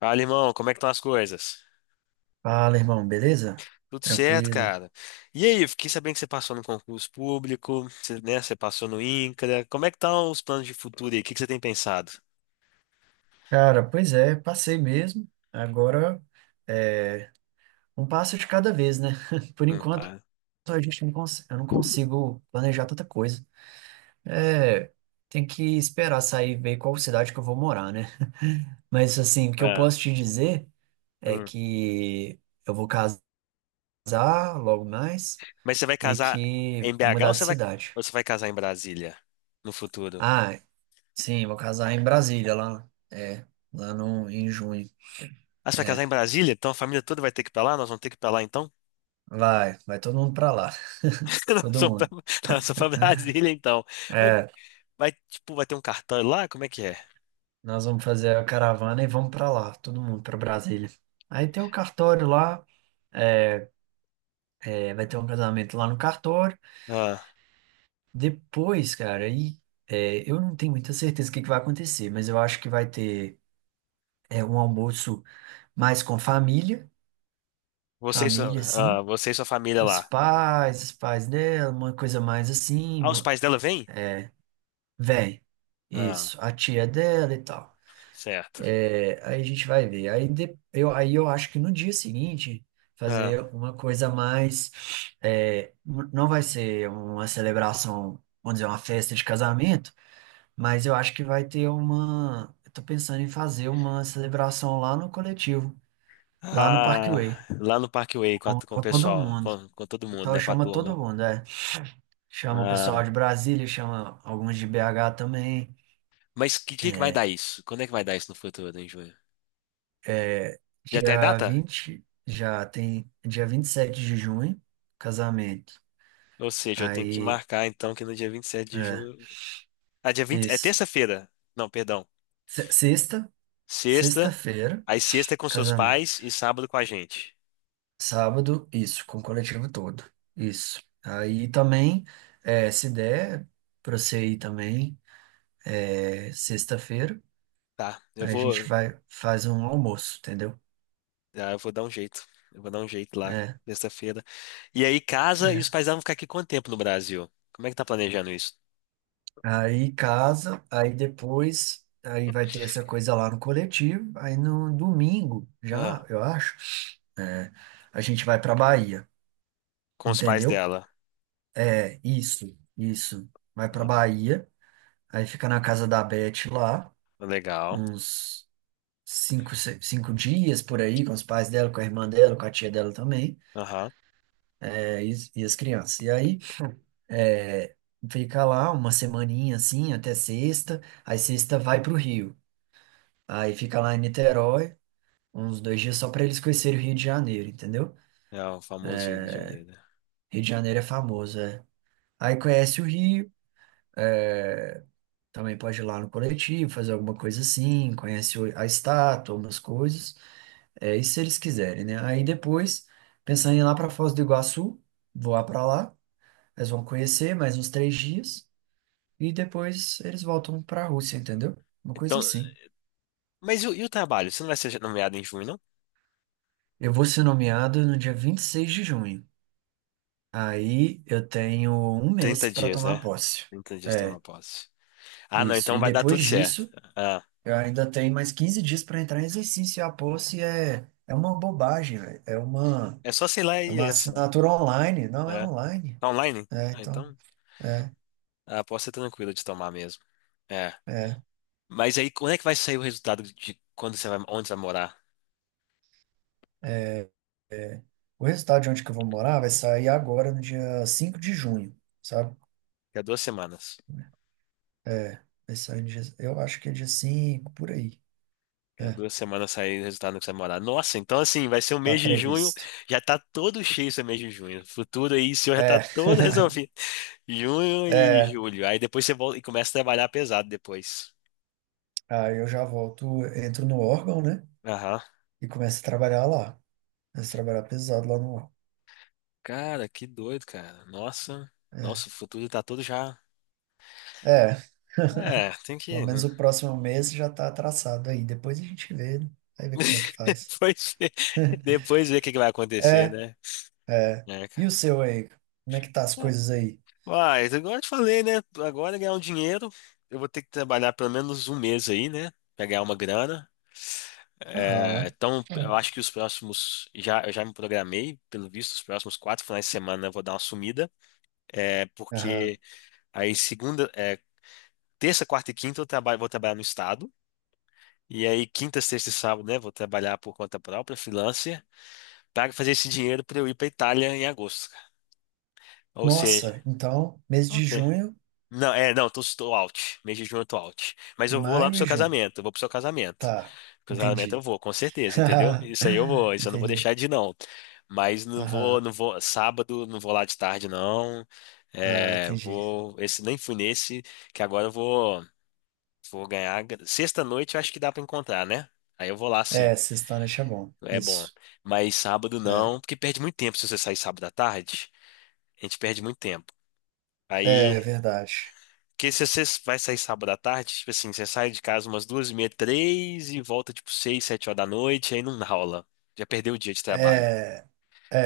Fala, irmão, como é que estão as coisas? Fala, irmão, beleza? Tudo certo, Tranquilo. cara. E aí, eu fiquei sabendo que você passou no concurso público, você, né, você passou no INCRA. Como é que estão os planos de futuro aí? O que que você tem pensado? Cara, pois é, passei mesmo. Agora é um passo de cada vez, né? Por enquanto, Pá. a gente não cons- eu não consigo planejar tanta coisa. É, tem que esperar sair e ver qual cidade que eu vou morar, né? Mas assim, o que eu Ah, posso te dizer é hum. que eu vou casar logo mais Mas você vai e casar que em vou BH mudar ou de cidade. ou você vai casar em Brasília no futuro? Ah, sim, vou casar em Brasília, lá, é, lá no, em junho. Ah, você vai casar É, em Brasília? Então a família toda vai ter que ir pra lá? Nós vamos ter que ir pra lá então? vai, vai todo mundo pra lá. Nós Todo vamos mundo. pra, Nós vamos pra Brasília então. Mas É, vai, tipo, vai ter um cartão lá? Como é que é? nós vamos fazer a caravana e vamos pra lá, todo mundo pra Brasília. Aí tem o cartório lá, é, vai ter um casamento lá no cartório. Ah, Depois, cara, eu não tenho muita certeza do que vai acontecer, mas eu acho que vai ter um almoço mais com família, você e sua, família assim, você e sua família os lá. pais, os pais dela, uma coisa mais assim, Ah, os pais dela vêm? véi, Ah, isso, a tia dela e tal. certo. É, aí a gente vai ver. Aí, eu acho que no dia seguinte, Ah, fazer uma coisa mais. Não vai ser uma celebração, vamos dizer, uma festa de casamento, mas eu acho que vai ter uma. Eu tô pensando em fazer uma celebração lá no coletivo, lá no ah, Parkway, lá no Parkway com, a, com, com o com todo pessoal, mundo. com todo mundo, Então né? Com a chama todo turma. mundo, é. Chama o pessoal de Ah, Brasília, chama alguns de BH também. mas que dia que vai dar isso? Quando é que vai dar isso no futuro, em junho? É, Já tem a Dia data? 20 já tem dia 27 de junho, casamento. Ou seja, eu tenho que Aí, marcar então que no dia 27 de é, junho. Ah, dia 20 é isso. terça-feira. Não, perdão. Se- Sexta, Sexta. sexta-feira, Aí sexta é com seus casamento. pais e sábado com a gente. Sábado, isso, com o coletivo todo. Isso. Aí também, se der pra você ir também, sexta-feira, Tá, eu aí a gente vou, vai, faz um almoço, entendeu? ah, eu vou dar um jeito. Eu vou dar um jeito lá, É, sexta-feira. E aí casa e os pais vão ficar aqui quanto tempo no Brasil? Como é que tá planejando isso? aí casa, aí depois, aí vai ter essa coisa lá no coletivo. Aí no domingo, já, eu acho, é, a gente vai pra Bahia, Com os pais entendeu? dela. É, isso, isso. Vai pra Ah, Bahia, aí fica na casa da Beth lá, legal. uns cinco, se- cinco dias por aí, com os pais dela, com a irmã dela, com a tia dela também, Aham. é, e, e as crianças. E aí, é, fica lá uma semaninha assim, até sexta, aí sexta vai pro Rio. Aí fica lá em Niterói, uns 2 dias só pra eles conhecerem o Rio de Janeiro, entendeu? É o famoso Rio de Janeiro. Rio de Janeiro é famoso, é. Aí conhece o Rio, também pode ir lá no coletivo, fazer alguma coisa assim, conhece a estátua, umas coisas, é isso se eles quiserem, né? Aí depois, pensando em ir lá pra Foz do Iguaçu, voar pra lá, eles vão conhecer mais uns 3 dias e depois eles voltam pra Rússia, entendeu? Uma coisa Então, assim. mas e o trabalho? Você não vai ser nomeado em junho, não? Eu vou ser nomeado no dia 26 de junho. Aí eu tenho um mês Trinta para dias, tomar né? posse. Trinta dias tomar posse. Ah, não, Isso. então E vai dar depois tudo certo. disso, Ah, eu ainda tenho mais 15 dias para entrar em exercício. E a Pulse é uma bobagem, velho. É uma, é só sei lá é uma e assinar. assinatura online. Não é É. online. Tá online? É, Ah, então, então é, a posse é tranquila de tomar mesmo. É. é, Mas aí, quando é que vai sair o resultado de quando você vai, onde você vai morar? é. O resultado de onde que eu vou morar vai sair agora, no dia 5 de junho, sabe? Daqui a duas semanas. É, vai sair no dia, eu acho que é dia 5 por aí. Fica É, duas semanas saindo o resultado que você vai morar. Nossa, então assim, vai ser o tá mês de junho, previsto. já tá todo cheio esse mês de junho. Futuro aí, o senhor já tá É, todo resolvido. Junho e é. julho. Aí depois você volta e começa a trabalhar pesado depois. Aí eu já volto, entro no órgão, né? Aham. E começo a trabalhar lá. Começo a trabalhar pesado lá no órgão. Cara, que doido, cara. Nossa, É. nossa, o futuro tá todo já. É, É, tem que pelo menos o próximo mês já está traçado aí. Depois a gente vê, né? Vai ver como é que faz. depois ver, depois ver o que que vai acontecer, É, né? é. É, E o cara. seu aí? Como é que tá as coisas aí? Mas, agora eu te falei, né? Agora ganhar um dinheiro, eu vou ter que trabalhar pelo menos um mês aí, né? Pra ganhar uma grana. É, Aham. então, É. eu acho que os próximos. Já, eu já me programei, pelo visto, os próximos quatro finais de semana eu vou dar uma sumida. É, Aham. porque aí, segunda, terça, quarta e quinta eu trabalho, vou trabalhar no estado. E aí, quinta, sexta e sábado, né? Vou trabalhar por conta própria, freelancer, para fazer esse dinheiro para eu ir para Itália em agosto. Ou seja, Nossa, então, mês de ok. junho, Não, não, tô out. Mês de junho eu tô out. Mas eu vou lá pro maio e seu junho. casamento, eu vou pro seu casamento. Tá, Pro seu casamento eu entendi. vou, com certeza, entendeu? Isso aí eu vou, isso eu não vou Entendi. deixar de ir, não. Mas não vou, Aham, não vou, sábado não vou lá de tarde, não. ah, É, entendi. vou, esse, nem fui nesse, que agora eu vou ganhar. Sexta-noite eu acho que dá pra encontrar, né? Aí eu vou lá sim, É, sexta-noite é bom. é bom. Isso. Mas sábado É, não, porque perde muito tempo se você sair sábado à tarde. A gente perde muito tempo. é Aí verdade. porque se você vai sair sábado à tarde, tipo assim, você sai de casa umas duas e meia, três e volta tipo seis, sete horas da noite, aí não dá rola. Já perdeu o dia de trabalho. É, é,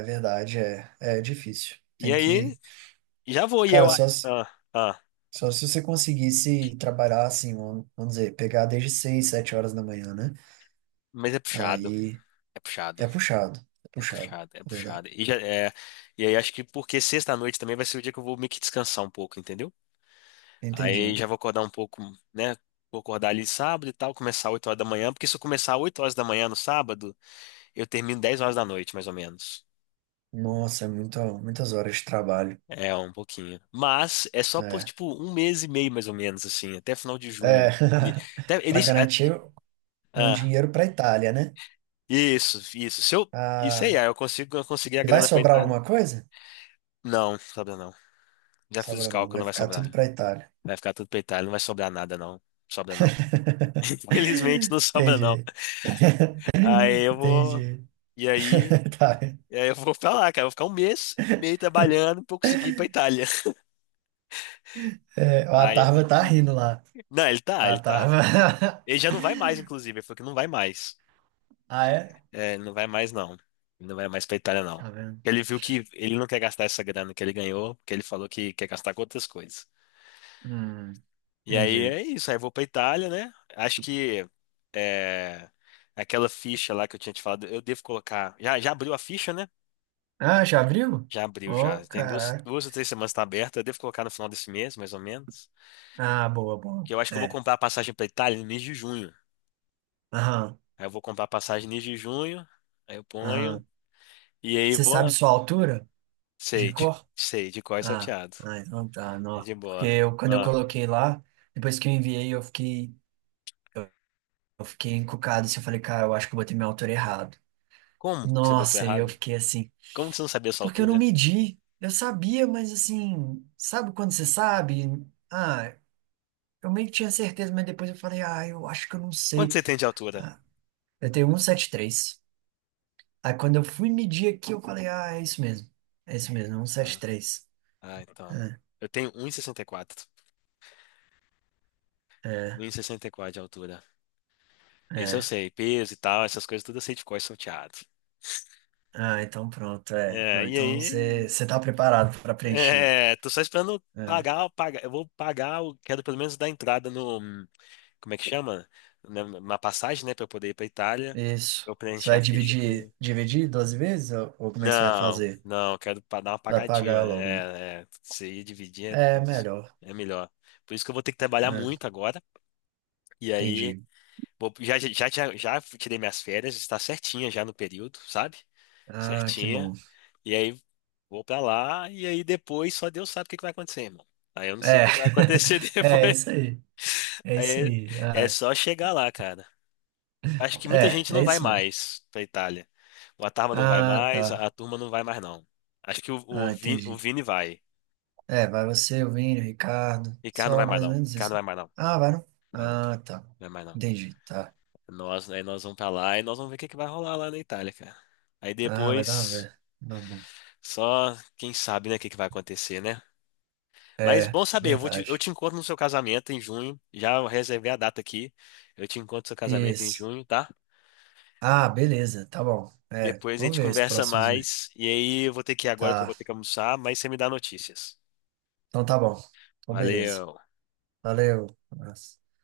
é verdade. É, é difícil. E Tem aí, que. já vou, e Cara, eu. Ah, só. ah, Só se você conseguisse trabalhar assim, vamos dizer, pegar desde seis, sete horas da manhã, né? mas é puxado, Aí é é puxado, puxado, é puxado, é é verdade. puxado. E, já, é, e aí acho que porque sexta-noite também vai ser o dia que eu vou meio que descansar um pouco, entendeu? Aí Entendi. já vou acordar um pouco, né? Vou acordar ali sábado e tal, começar oito horas da manhã, porque se eu começar oito horas da manhã no sábado, eu termino dez horas da noite, mais ou menos. Nossa, é muitas horas de trabalho. É, um pouquinho. Mas é só por, É. tipo, um mês e meio, mais ou menos, assim, até final de É. junho. Ni- Até, Para início, ah, garantir o ah, dinheiro para Itália, né? isso, isso. Se eu, isso aí, Ah, ah, eu consigo, eu consegui a e vai grana pra sobrar Itália. alguma coisa? Não, sobra não. Já fiz os Sobra não, cálculos, vai não vai ficar tudo sobrar. para Itália. Vai ficar tudo pra Itália, não vai sobrar nada, não. Sobra não. Infelizmente, não sobra não. Entendi, Aí eu vou, entendi. e aí, Tá. e aí eu vou pra lá, cara. Eu vou ficar um mês e meio trabalhando pra eu conseguir ir pra Itália. É, a Aí, Tarva tá rindo lá. não, ele tá, A ele tá. Tarva. Ele já não vai mais, inclusive. Ele falou que não vai mais. Ah, é? É, ele não vai mais, não. Ele não vai mais pra Itália, não. Tá vendo? Ele viu que ele não quer gastar essa grana que ele ganhou, porque ele falou que quer gastar com outras coisas. Hum, E aí Entendi. é isso, aí eu vou pra Itália, né? Acho que é, aquela ficha lá que eu tinha te falado, eu devo colocar. Já, já abriu a ficha, né? Ah, já abriu? Já abriu, já. Oh, Tem duas, caraca. duas ou três semanas que tá aberta, eu devo colocar no final desse mês, mais ou menos. Ah, boa, boa. Que eu acho que eu vou É. comprar a passagem pra Itália no mês de junho. Aham, Aí eu vou comprar a passagem no mês de junho, aí eu ponho, aham. e aí Você sabe vou. sua altura de Sei, de- cor? sei, de cor e Ah, salteado. ah, então tá, não. De Porque boa. eu, quando eu Ah, coloquei lá, depois que eu enviei, eu fiquei encucado. Assim, eu falei, cara, eu acho que eu botei minha altura errado. como que você botou Nossa, e eu errado? fiquei assim, Como você não sabia a sua porque eu não altura? medi. Eu sabia, mas assim, sabe quando você sabe? Ah, eu meio que tinha certeza, mas depois eu falei, ah, eu acho que eu não Quanto sei. você tem de altura? Eu tenho 173. Aí quando eu fui medir aqui, eu falei, ah, é isso mesmo. É isso mesmo, é Ah, 173. ah, então. É, Eu tenho um sessenta e quatro, um é, e sessenta e quatro de altura. Isso eu é. sei. Peso e tal, essas coisas tudo eu sei de cor salteado. Ah, então pronto, é. É, Não, e então você aí? você tá preparado para preencher. É, tô só esperando É, pagar, pagar. Eu vou pagar, eu quero pelo menos dar entrada no. Como é que chama? Na, na passagem, né? Pra eu poder ir pra Itália. Pra isso. eu Você preencher vai a ficha pra. dividir 12 vezes ou como é que você vai Não, fazer? não, quero pa- dar uma Vai pagadinha. pagar logo, né? É, é, se ir dividir é, É, não, melhor. é melhor. Por isso que eu vou ter que trabalhar É, muito agora. E aí, entendi. vou- já tirei minhas férias, está certinha já no período, sabe? Ah, que Certinha. bom. E aí, vou pra lá. E aí, depois, só Deus sabe o que que vai acontecer, irmão. Aí eu não sei o É, que que vai acontecer é depois. isso aí. É isso Aí aí. é é Ah, só chegar lá, cara. Acho que muita é, gente é não vai isso mesmo. mais pra Itália. O Atarva não vai Ah, mais, a tá. turma não vai mais, não. Acho que o, Ah, o Vini, o entendi. Vini vai. É, vai você, o Vini, o Ricardo. Ricardo não Só vai mais, mais ou não. menos Ricardo isso. não vai mais, não. Ah, vai não? Vai não. Ah, tá. Vai mais, não. Entendi, tá. Nós, aí nós vamos pra lá e nós vamos ver o que que vai rolar lá na Itália, cara. Aí Ah, vai dar uma depois, ver. Não, bom. só quem sabe, né, o que que vai acontecer, né? É, Mas é bom saber, eu verdade. te encontro no seu casamento em junho. Já reservei a data aqui. Eu te encontro no seu casamento em Isso. junho, tá? Ah, beleza, tá bom. É, Depois a vamos gente ver os conversa próximos. Mais. E aí eu vou ter que ir agora que eu vou Tá. ter que almoçar, mas você me dá notícias. Então tá bom. Então beleza. Valeu. Valeu. Um abraço.